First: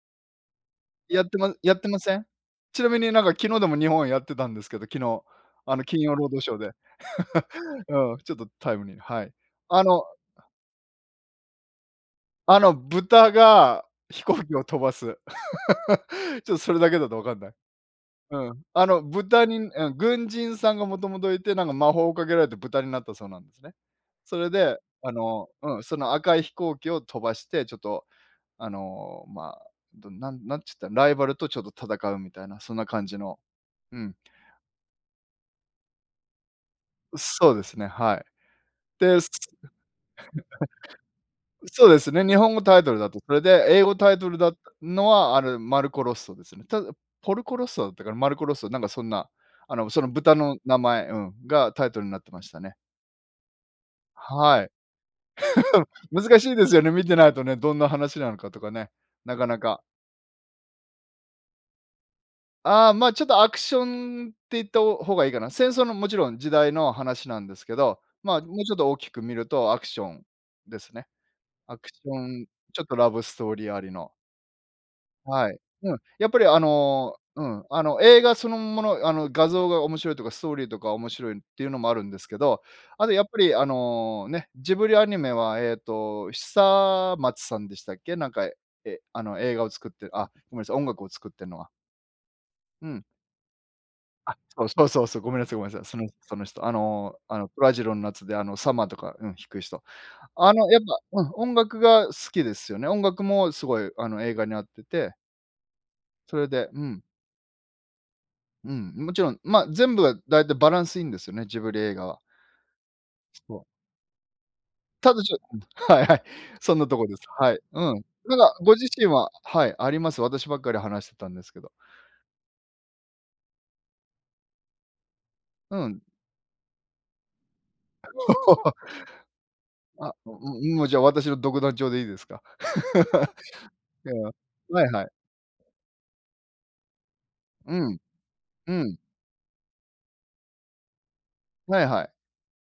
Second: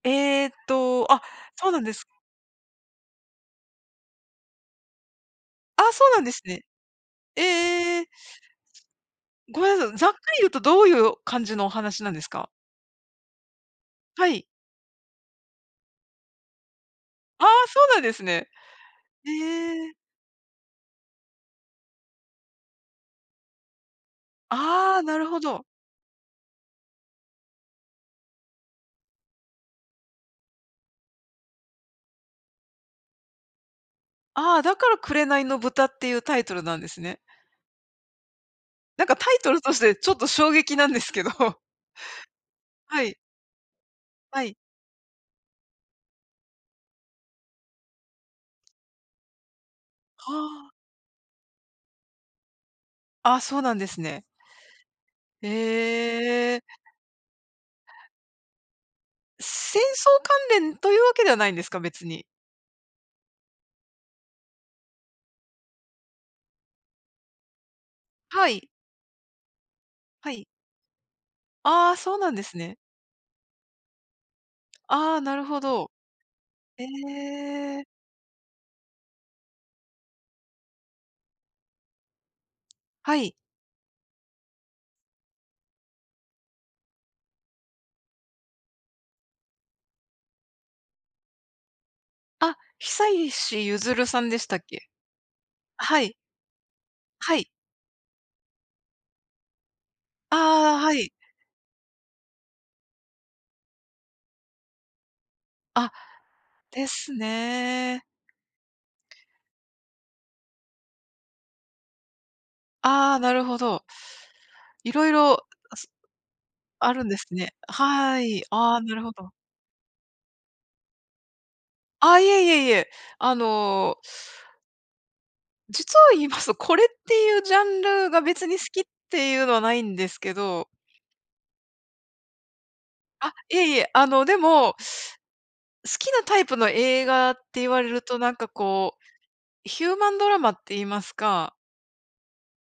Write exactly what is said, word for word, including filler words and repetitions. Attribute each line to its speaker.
Speaker 1: ええと、あ、
Speaker 2: やってま
Speaker 1: そう
Speaker 2: やっ
Speaker 1: なん
Speaker 2: て
Speaker 1: で
Speaker 2: ま
Speaker 1: す。
Speaker 2: せん？ちなみになんか昨日でも日本やってたんですけど、昨日、あの
Speaker 1: あ、
Speaker 2: 金
Speaker 1: そう
Speaker 2: 曜
Speaker 1: なん
Speaker 2: ロー
Speaker 1: で
Speaker 2: ド
Speaker 1: す
Speaker 2: ショー
Speaker 1: ね。
Speaker 2: で。
Speaker 1: ええ。
Speaker 2: うん、ちょっとタイムリー、はい。
Speaker 1: ごめん
Speaker 2: あ
Speaker 1: なさい、
Speaker 2: の
Speaker 1: ざっくり言うとどういう感じのお話なんですか？
Speaker 2: あの豚が飛
Speaker 1: は
Speaker 2: 行
Speaker 1: い。
Speaker 2: 機を飛ばす。ちょっとそれだけだとわかん
Speaker 1: ああ、
Speaker 2: ない。
Speaker 1: そうなんですね。
Speaker 2: うん、あの
Speaker 1: え
Speaker 2: 豚にあ
Speaker 1: え。
Speaker 2: 軍人さんがもともといて、なんか魔法をかけられて豚になったそうなんですね。それで、
Speaker 1: ああ、
Speaker 2: あ
Speaker 1: なるほ
Speaker 2: の
Speaker 1: ど。
Speaker 2: うん、その赤い飛行機を飛ばして、ちょっとあのま、どなんなんつったら、ライバルとちょっと戦うみたいな、そんな感じの、うん。
Speaker 1: ああ、だから紅の豚っていうタイトルなんです
Speaker 2: う、
Speaker 1: ね。
Speaker 2: そうですね、はい。
Speaker 1: なんか
Speaker 2: で、す
Speaker 1: タイトルとしてちょっと衝撃なんですけど。
Speaker 2: そうですね。日本語タイトル
Speaker 1: は
Speaker 2: だ
Speaker 1: い。
Speaker 2: と。それで、英語タイトル
Speaker 1: は
Speaker 2: だっ
Speaker 1: い。
Speaker 2: たのは、あるマルコロッソですね。ただ、ポルコ・ロッソだったかな？マルコロッソなんかそんな、あのその
Speaker 1: は
Speaker 2: 豚の
Speaker 1: あ。
Speaker 2: 名前、うん、がタイトルになってましたね。
Speaker 1: あ、そうなんですね。
Speaker 2: はい。
Speaker 1: へ
Speaker 2: 難しい
Speaker 1: え。
Speaker 2: ですよね、見てないとね、どんな話なのかとかね、なかな
Speaker 1: 戦
Speaker 2: か。
Speaker 1: 争関連というわけではないんですか？別に。
Speaker 2: ああ、まちょっとアクションっていった方がいいかな。戦争のもちろん時代の話なんですけど、ま、
Speaker 1: は
Speaker 2: もう
Speaker 1: い。
Speaker 2: ちょっと大きく見るとアクション
Speaker 1: はい。
Speaker 2: ですね。アク
Speaker 1: あ
Speaker 2: シ
Speaker 1: あ、
Speaker 2: ョ
Speaker 1: そうなんで
Speaker 2: ン、
Speaker 1: すね。
Speaker 2: ちょっとラブストーリーありの。
Speaker 1: ああ、なる
Speaker 2: はい。
Speaker 1: ほど。
Speaker 2: うん。やっぱりあ
Speaker 1: へ
Speaker 2: の、うん、あ
Speaker 1: え。
Speaker 2: の映画そのもの、あの画像が面白いとかストーリーとか面白いっていうのもあるんですけど、あと
Speaker 1: は
Speaker 2: やっ
Speaker 1: い。
Speaker 2: ぱりあのね、ジブリアニメはえっと、久松さんでしたっけ？なんか、え、あの映画を作って、あ、ごめんなさい、音楽を作ってんのは。
Speaker 1: あ、
Speaker 2: うん。
Speaker 1: 久石ゆずるさん
Speaker 2: あ、
Speaker 1: でしたっ
Speaker 2: そう
Speaker 1: け？
Speaker 2: そうそうそう、ごめんなさいごめんなさい。そ
Speaker 1: は
Speaker 2: の
Speaker 1: い。
Speaker 2: その人。あの、
Speaker 1: は
Speaker 2: あ
Speaker 1: い。
Speaker 2: の虎次郎の夏であのサマーとか、うん、弾く人。あの
Speaker 1: ああ、
Speaker 2: やっ
Speaker 1: はい。
Speaker 2: ぱ、うん、音楽が好きですよね。音楽もすごいあの映画に合ってて
Speaker 1: あ、
Speaker 2: それで、う
Speaker 1: で
Speaker 2: ん。
Speaker 1: すね。
Speaker 2: うん、もちろん、ま全部は大体バランスいいんですよね、ジブリ映画は。
Speaker 1: ああ、なるほ
Speaker 2: そう。
Speaker 1: ど。色
Speaker 2: ただ、ち
Speaker 1: 々、
Speaker 2: ょうん、
Speaker 1: あす
Speaker 2: はいはい。そんな
Speaker 1: あ
Speaker 2: と
Speaker 1: る
Speaker 2: こ
Speaker 1: ん
Speaker 2: で
Speaker 1: で
Speaker 2: す。
Speaker 1: すね。
Speaker 2: はい。うん。
Speaker 1: は
Speaker 2: なん
Speaker 1: い、
Speaker 2: かご
Speaker 1: ああ、
Speaker 2: 自
Speaker 1: なる
Speaker 2: 身
Speaker 1: ほ
Speaker 2: は、
Speaker 1: ど。
Speaker 2: はい、あります？私ばっかり話してたんですけど。
Speaker 1: あ、いえいえいえ、あの
Speaker 2: う
Speaker 1: 実
Speaker 2: ん。
Speaker 1: を言いますと、これっていうジャンルが別に好 きっていうのはないんで
Speaker 2: あ、
Speaker 1: すけど。
Speaker 2: もうじゃあ私の独壇場でいいですか？
Speaker 1: あ、いえい え、あ
Speaker 2: いや、
Speaker 1: のでも
Speaker 2: はいはい。
Speaker 1: 好きなタイプの映画って言
Speaker 2: う
Speaker 1: われ
Speaker 2: ん。
Speaker 1: るとなんか
Speaker 2: う
Speaker 1: こ
Speaker 2: ん。
Speaker 1: う、ヒューマンドラマって言いますか。
Speaker 2: はいはい。